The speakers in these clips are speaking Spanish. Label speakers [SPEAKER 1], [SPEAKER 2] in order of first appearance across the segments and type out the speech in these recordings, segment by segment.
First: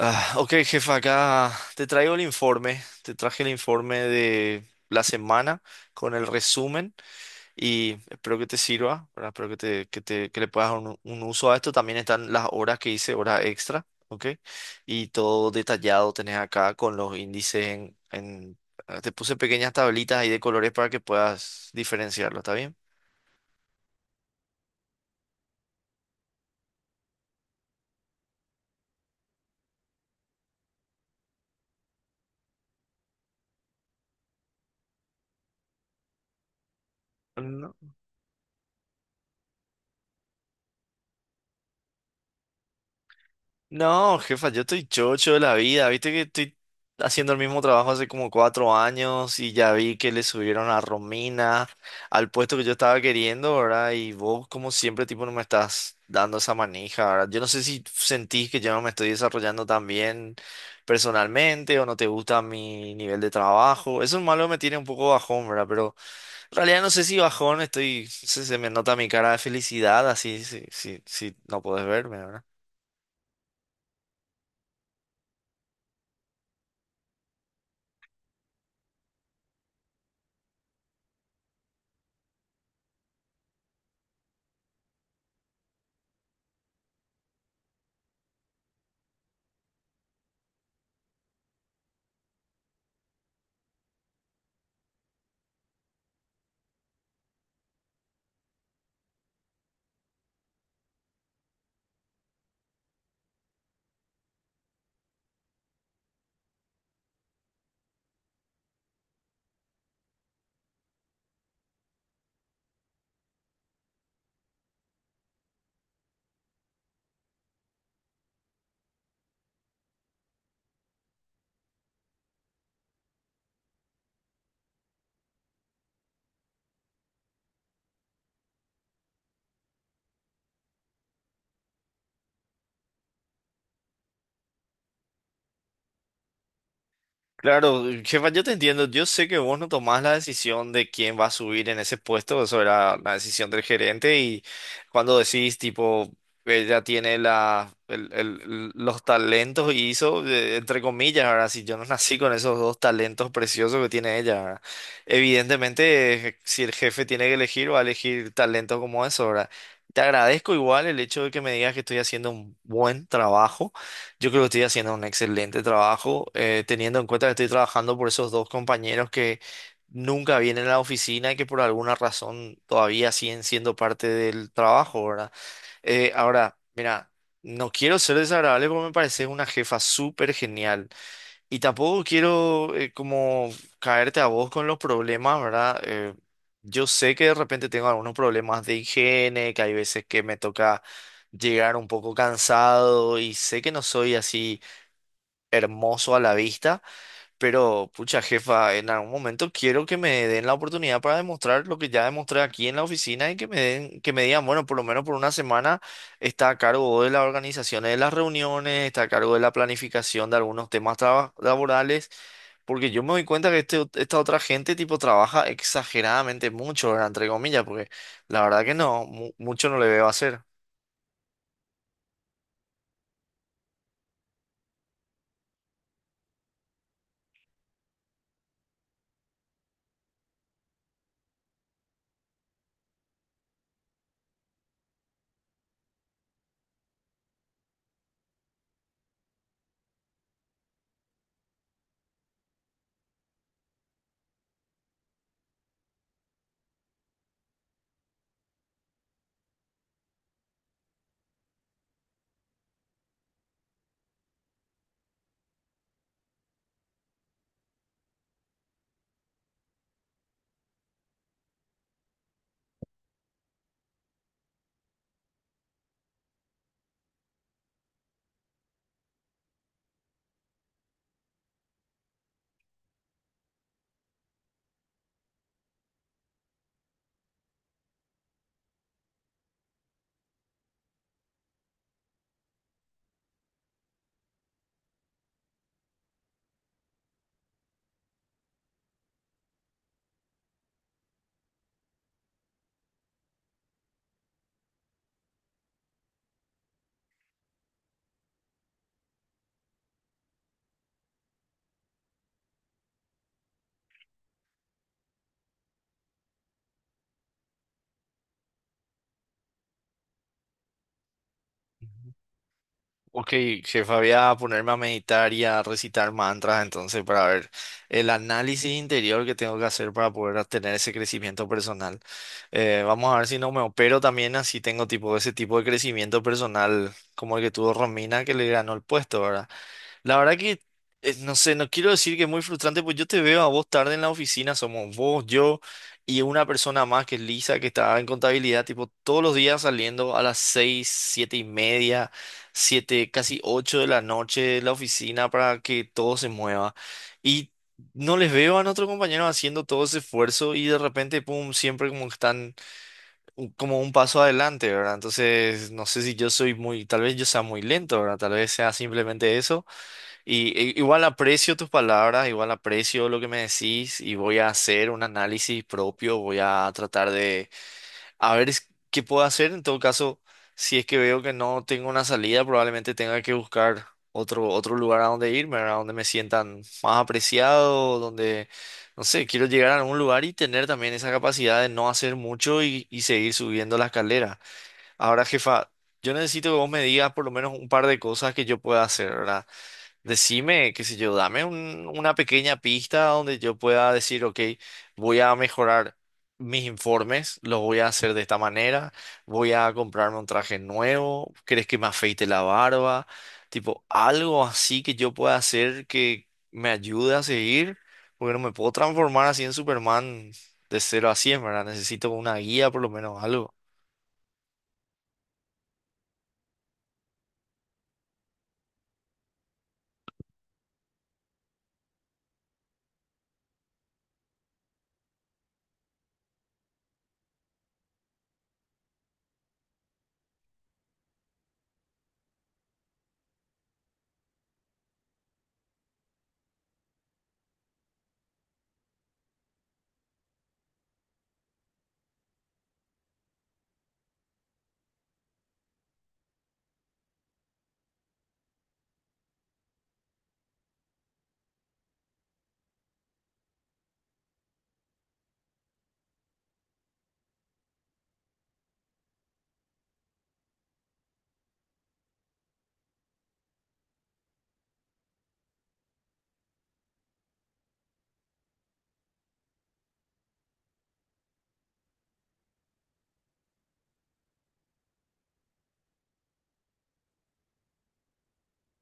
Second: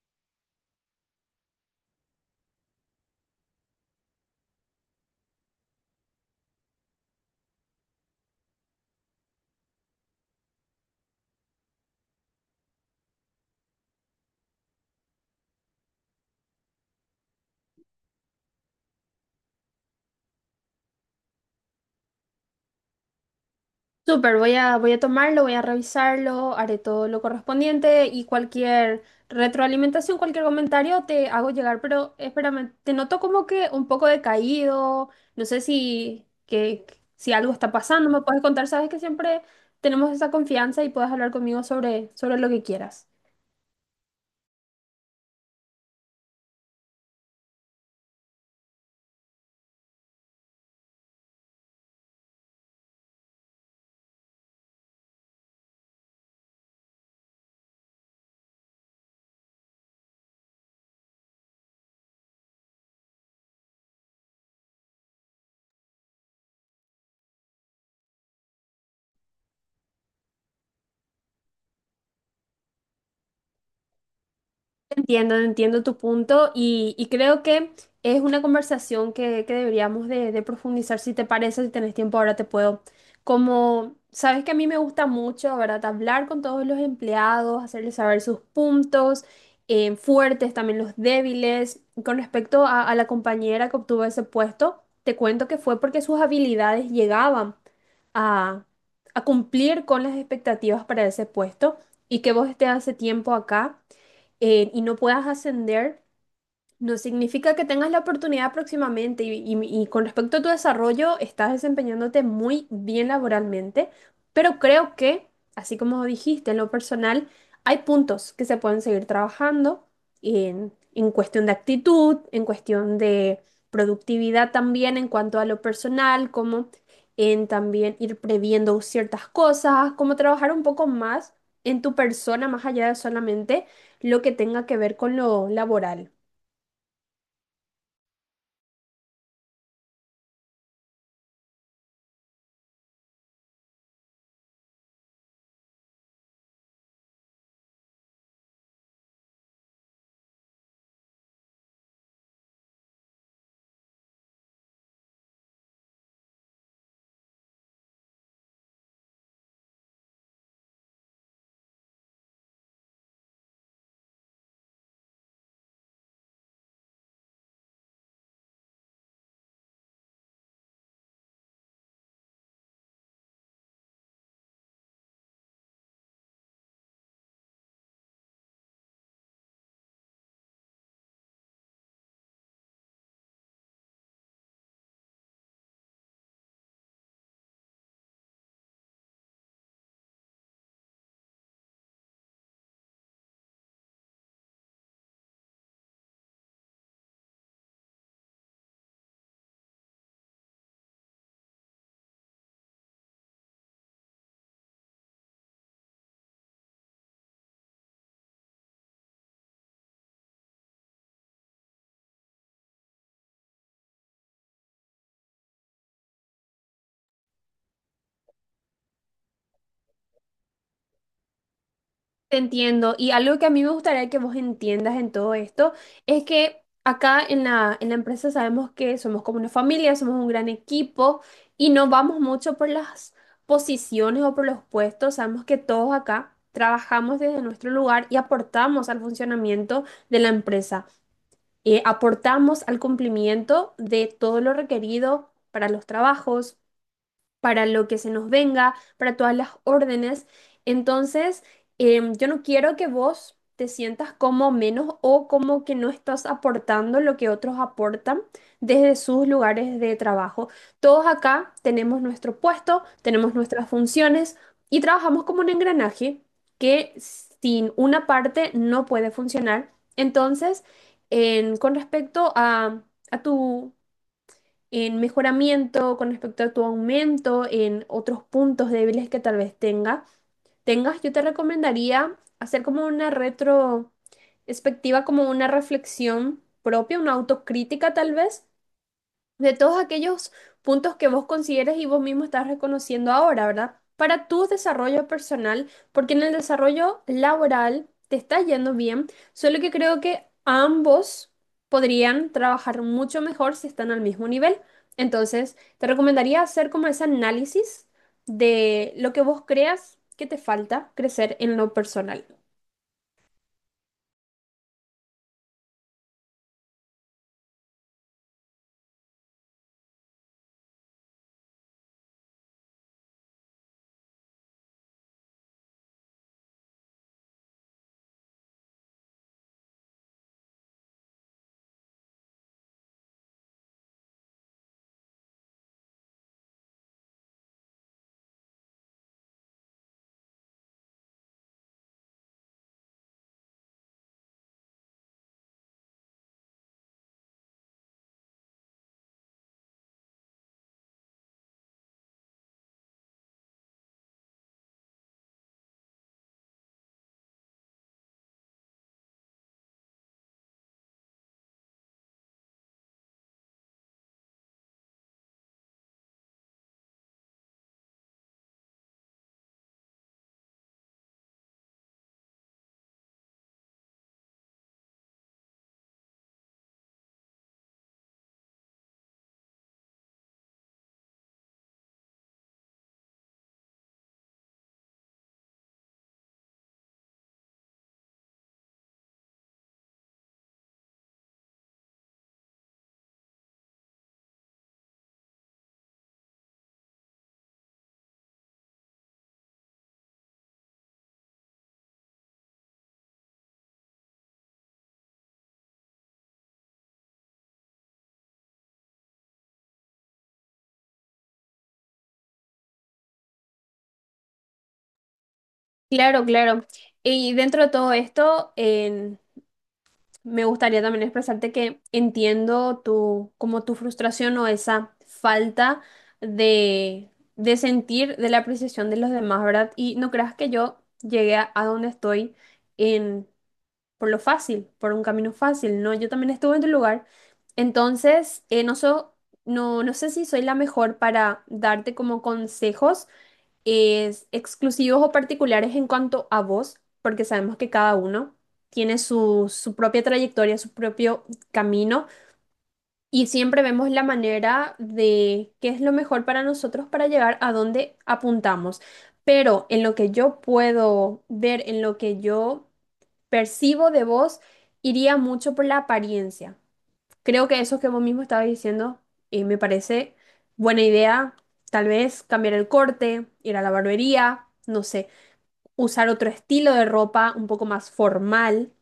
[SPEAKER 1] Ah, ok, jefa, acá te traigo el informe. Te traje el informe de la semana con el resumen y espero que te sirva, ¿verdad? Espero que le puedas dar un uso a esto. También están las horas que hice, horas extra, ¿ok? Y todo detallado tenés acá con los índices te puse pequeñas tablitas ahí de colores para que puedas diferenciarlo, ¿está bien?
[SPEAKER 2] Súper, voy a tomarlo, voy a revisarlo, haré todo lo correspondiente y cualquier retroalimentación, cualquier comentario te hago llegar. Pero espérame, te noto como que un poco decaído, no sé si algo está
[SPEAKER 1] No,
[SPEAKER 2] pasando, me puedes contar, sabes que siempre tenemos esa confianza y puedes hablar conmigo sobre lo que quieras.
[SPEAKER 1] no, jefa, yo estoy chocho de la vida. Viste que estoy haciendo el mismo trabajo hace como 4 años y ya vi que le subieron a Romina al puesto que yo estaba queriendo, ¿verdad? Y vos, como siempre, tipo, no me estás dando esa manija, ¿verdad? Yo no sé si sentís que yo no me estoy desarrollando tan bien personalmente o no te gusta mi nivel de trabajo. Eso es malo que me tiene un poco bajón, ¿verdad? Pero en realidad no sé si bajón estoy, se me nota mi cara de felicidad, así, si no podés verme.
[SPEAKER 2] Entiendo, entiendo tu punto y creo que es una conversación que deberíamos de profundizar, si te parece, si tenés tiempo ahora te puedo. Como sabes que a mí me gusta mucho, ¿verdad? Hablar con todos los empleados, hacerles saber sus puntos fuertes, también los débiles. Con respecto a la compañera que obtuvo ese puesto, te cuento que fue porque sus habilidades llegaban a, a cumplir con las expectativas para ese puesto, y que vos estés hace tiempo acá, y no puedas ascender, no significa que tengas la oportunidad próximamente. Y con respecto a tu desarrollo, estás desempeñándote muy bien laboralmente, pero creo que, así como dijiste en lo personal, hay puntos que se pueden seguir trabajando en cuestión de actitud, en cuestión de productividad, también en cuanto a lo personal, como en también ir previendo ciertas cosas, como trabajar un poco más en tu persona, más allá de solamente lo que tenga que ver con lo laboral.
[SPEAKER 1] Claro, jefa, yo te entiendo. Yo sé que vos no tomás la decisión de quién va a subir en ese puesto. Eso era la decisión del gerente. Y cuando decís, tipo, ella tiene los talentos y hizo, entre comillas, ahora, si yo no nací con esos dos talentos preciosos que tiene ella, ¿verdad? Evidentemente, si el jefe tiene que elegir, va a elegir talentos como eso, ¿verdad? Te agradezco igual el hecho de que me digas que estoy haciendo un buen trabajo. Yo creo que estoy haciendo un excelente trabajo, teniendo en cuenta que estoy trabajando por esos dos compañeros que nunca vienen a la oficina y que por alguna razón todavía siguen siendo parte del trabajo, ¿verdad? Ahora, mira, no quiero ser desagradable porque me parece una jefa súper genial. Y tampoco quiero como caerte a vos con los problemas, ¿verdad? Yo sé que de repente tengo algunos problemas de higiene, que hay veces que me toca llegar un poco cansado y sé que no soy así hermoso a la vista, pero pucha jefa, en algún momento quiero que me den la oportunidad para demostrar lo que ya demostré aquí en la oficina y que me den, que me digan, bueno, por lo menos por una semana está a cargo de la organización de las reuniones, está a cargo de la planificación de algunos temas laborales. Porque yo me doy cuenta que esta otra gente tipo trabaja exageradamente mucho, ¿verdad? Entre comillas, porque la verdad que no, mucho no le veo hacer.
[SPEAKER 2] Te entiendo. Y algo que a mí me gustaría que vos entiendas en todo esto es que acá en en la empresa sabemos que somos como una familia, somos un gran equipo y no vamos mucho por las posiciones o por los puestos. Sabemos que todos acá trabajamos desde nuestro lugar y aportamos al funcionamiento de la empresa. Aportamos al cumplimiento de todo lo requerido para los trabajos, para lo que se nos venga, para todas las órdenes. Entonces, yo no quiero que vos te sientas como menos o como que no estás aportando lo que otros aportan desde sus lugares de trabajo. Todos acá tenemos nuestro puesto, tenemos nuestras funciones y trabajamos como un engranaje que sin una parte no puede funcionar. Entonces, con respecto a tu en mejoramiento con respecto a tu aumento, en otros puntos débiles que tal vez tengas, yo te recomendaría hacer como una retrospectiva, como una reflexión propia, una autocrítica tal vez, de todos aquellos puntos que vos consideres y vos mismo estás reconociendo ahora, ¿verdad? Para tu desarrollo personal, porque en el desarrollo laboral te está yendo bien, solo que creo que ambos podrían trabajar mucho mejor si están al mismo nivel. Entonces, te recomendaría hacer como ese análisis de lo que vos creas que te falta crecer en lo personal.
[SPEAKER 1] Ok, jefa, voy a ponerme a meditar y a recitar mantras entonces para ver el análisis interior que tengo que hacer para poder tener ese crecimiento personal. Vamos a ver si no me opero también así tengo tipo ese tipo de crecimiento personal como el que tuvo Romina que le ganó el puesto, ¿verdad? La verdad que, no sé, no quiero decir que es muy frustrante, pues yo te veo a vos tarde en la oficina, somos vos, yo y una persona más que es Lisa, que está en contabilidad, tipo todos los días saliendo a las 6, 7:30, 7, casi 8 de la noche de la oficina para que todo se mueva. Y no les veo a nuestros compañeros haciendo todo ese esfuerzo y de repente, pum, siempre como que están como un paso adelante, ¿verdad? Entonces, no sé si yo soy muy, tal vez yo sea muy lento, ¿verdad? Tal vez sea simplemente eso. Y igual aprecio tus palabras, igual aprecio lo que me decís y voy a hacer un análisis propio, voy a tratar de a ver qué puedo hacer. En todo caso, si es que veo que no tengo una salida, probablemente tenga que buscar otro lugar a donde irme, a donde me sientan más apreciado, donde, no sé, quiero llegar a algún lugar y tener también esa capacidad de no hacer mucho y seguir subiendo la escalera. Ahora, jefa, yo necesito que vos me digas por lo menos un par de cosas que yo pueda hacer, ¿verdad? Decime, qué sé yo, dame una pequeña pista donde yo pueda decir, ok, voy a mejorar mis informes, los voy a hacer de esta manera, voy a comprarme un traje nuevo, ¿crees que me afeite la barba? Tipo, algo así que yo pueda hacer que me ayude a seguir, porque no me puedo transformar así en Superman de 0 a 100, ¿verdad? Necesito una guía, por lo menos algo.
[SPEAKER 2] Claro, claro. Y dentro de todo esto, en me gustaría también expresarte que entiendo tu, como tu frustración o esa falta de sentir de la apreciación de los demás, ¿verdad? Y no creas que yo llegué a donde estoy en, por lo fácil, por un camino fácil, ¿no? Yo también estuve en tu lugar. Entonces, no sé si soy la mejor para darte como consejos, es exclusivos o particulares en cuanto a vos, porque sabemos que cada uno tiene su propia trayectoria, su propio camino, y siempre vemos la manera de qué es lo mejor para nosotros para llegar a donde apuntamos. Pero en lo que yo puedo ver, en lo que yo percibo de vos, iría mucho por la apariencia. Creo que eso que vos mismo estabas diciendo me parece buena idea. Tal vez cambiar el corte, ir a la barbería, no sé, usar otro estilo de ropa un poco más formal.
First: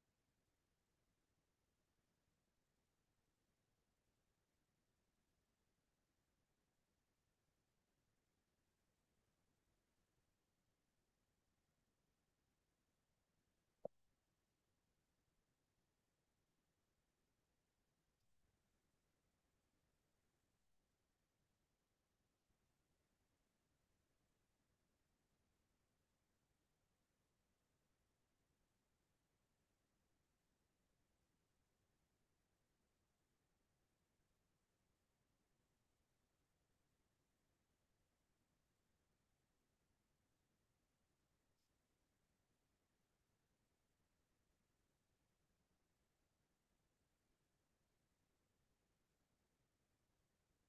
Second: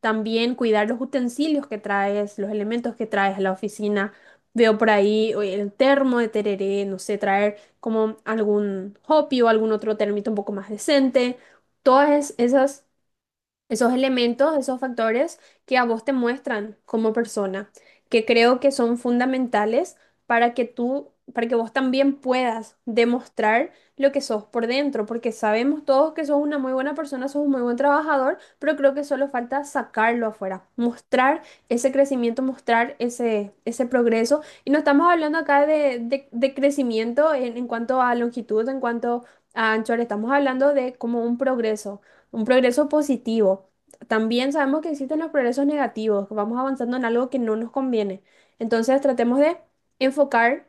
[SPEAKER 2] También cuidar los utensilios que traes, los elementos que traes a la oficina. Veo por ahí, oye, el termo de tereré, no sé, traer como algún hopi o algún otro termito un poco más decente. Esas, esos elementos, esos factores que a vos te muestran como persona, que creo que son fundamentales para que para que vos también puedas demostrar lo que sos por dentro, porque sabemos todos que sos una muy buena persona, sos un muy buen trabajador, pero creo que solo falta sacarlo afuera, mostrar ese crecimiento, mostrar ese progreso. Y no estamos hablando acá de crecimiento en cuanto a longitud, en cuanto a anchura, estamos hablando de como un progreso, un progreso positivo. También sabemos que existen los progresos negativos, que vamos avanzando en algo que no nos conviene. Entonces tratemos de enfocar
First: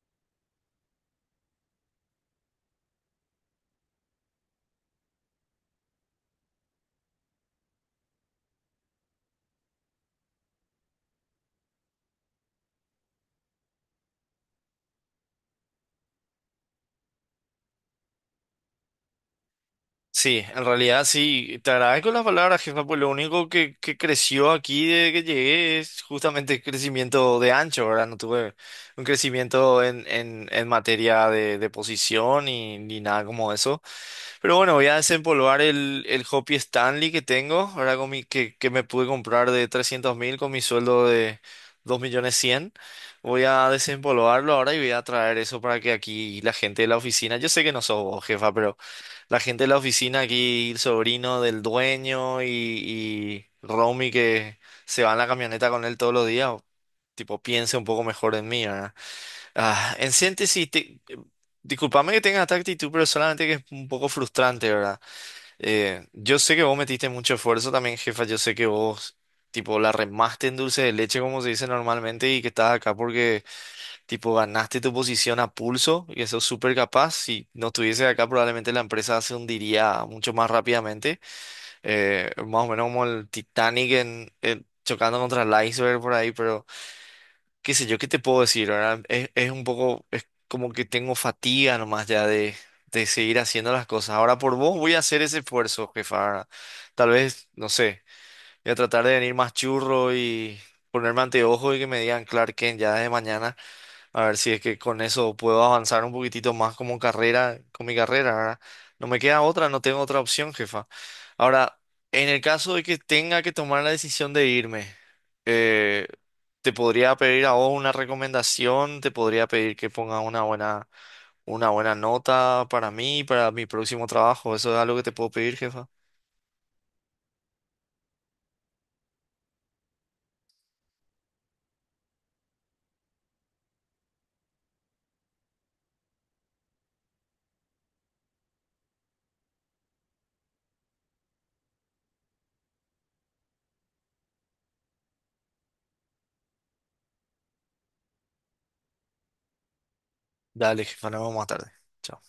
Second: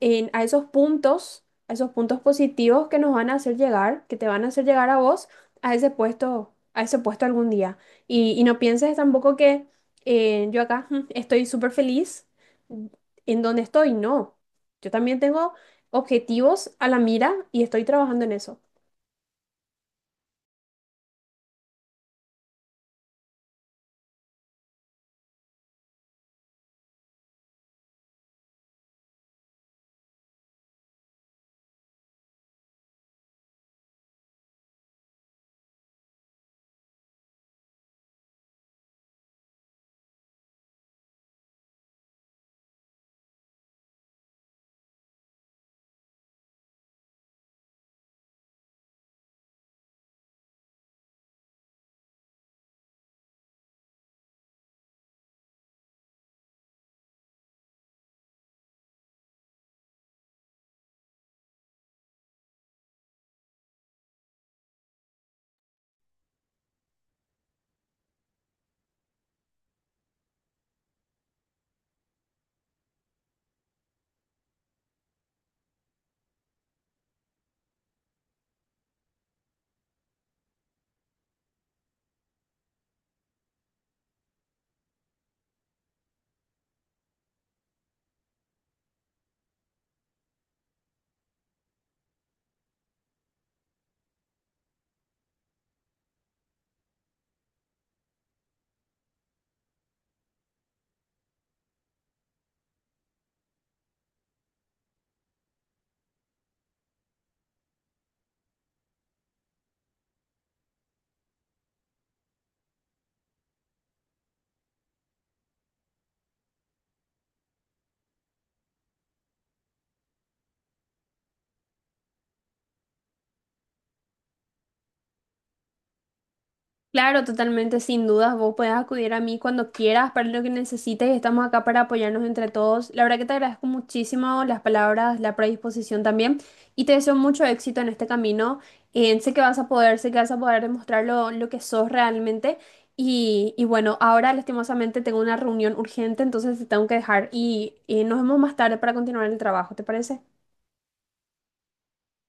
[SPEAKER 2] a esos puntos positivos que nos van a hacer llegar, que te van a hacer llegar a vos a ese puesto algún día. Y no pienses tampoco que yo acá estoy súper feliz en donde estoy. No, yo también tengo objetivos a la mira y estoy trabajando en eso.
[SPEAKER 1] Sí, en realidad sí, te agradezco las palabras, jefa, pues lo único que creció aquí desde que llegué es justamente el crecimiento de ancho, ¿verdad? No tuve un crecimiento en materia de posición y, ni nada como eso. Pero bueno, voy a desempolvar el Hopi Stanley que tengo, ahora con que me pude comprar de 300.000 con mi sueldo de 2.000.100. Voy a desempolvarlo ahora y voy a traer eso para que aquí la gente de la oficina, yo sé que no sos vos, jefa, pero... La gente de la oficina aquí, el sobrino del dueño y Romy que se va en la camioneta con él todos los días, o- tipo, piense un poco mejor en mí, ¿verdad? Ah, en síntesis, discúlpame que tenga esta actitud, pero solamente que es un poco frustrante, ¿verdad? Yo sé que vos metiste mucho esfuerzo también, jefa, yo sé que vos, tipo, la remaste en dulce de leche, como se dice normalmente, y que estás acá porque tipo, ganaste tu posición a pulso y eso es súper capaz. Si no estuviese acá, probablemente la empresa se hundiría mucho más rápidamente. Más o menos como el Titanic chocando contra el iceberg por ahí, pero qué sé yo, ¿qué te puedo decir, ¿verdad? Es un poco, es como que tengo fatiga nomás ya de seguir haciendo las cosas. Ahora por vos voy a hacer ese esfuerzo, jefa, ¿verdad? Tal vez, no sé, voy a tratar de venir más churro y ponerme anteojos y que me digan Clark Kent ya desde mañana. A ver si es que con eso puedo avanzar un poquitito más como carrera, con mi carrera, ¿verdad? No me queda otra, no tengo otra opción, jefa. Ahora, en el caso de que tenga que tomar la decisión de irme, eh, te podría pedir a vos una recomendación, te podría pedir que pongas una buena nota para mí, para mi próximo trabajo. Eso es algo que te puedo pedir, jefa.
[SPEAKER 2] Claro, totalmente, sin dudas, vos puedes acudir a mí cuando quieras para lo que necesites, y estamos acá para apoyarnos entre todos. La verdad que te agradezco muchísimo las palabras, la predisposición también, y te deseo mucho éxito en este camino. Sé que vas a poder, sé que vas a poder demostrar lo que sos realmente. Y bueno, ahora lastimosamente tengo una reunión urgente, entonces te tengo que dejar, y nos vemos más tarde para continuar el trabajo, ¿te parece?
[SPEAKER 1] Dale, jefa, nos vemos más tarde. Chao.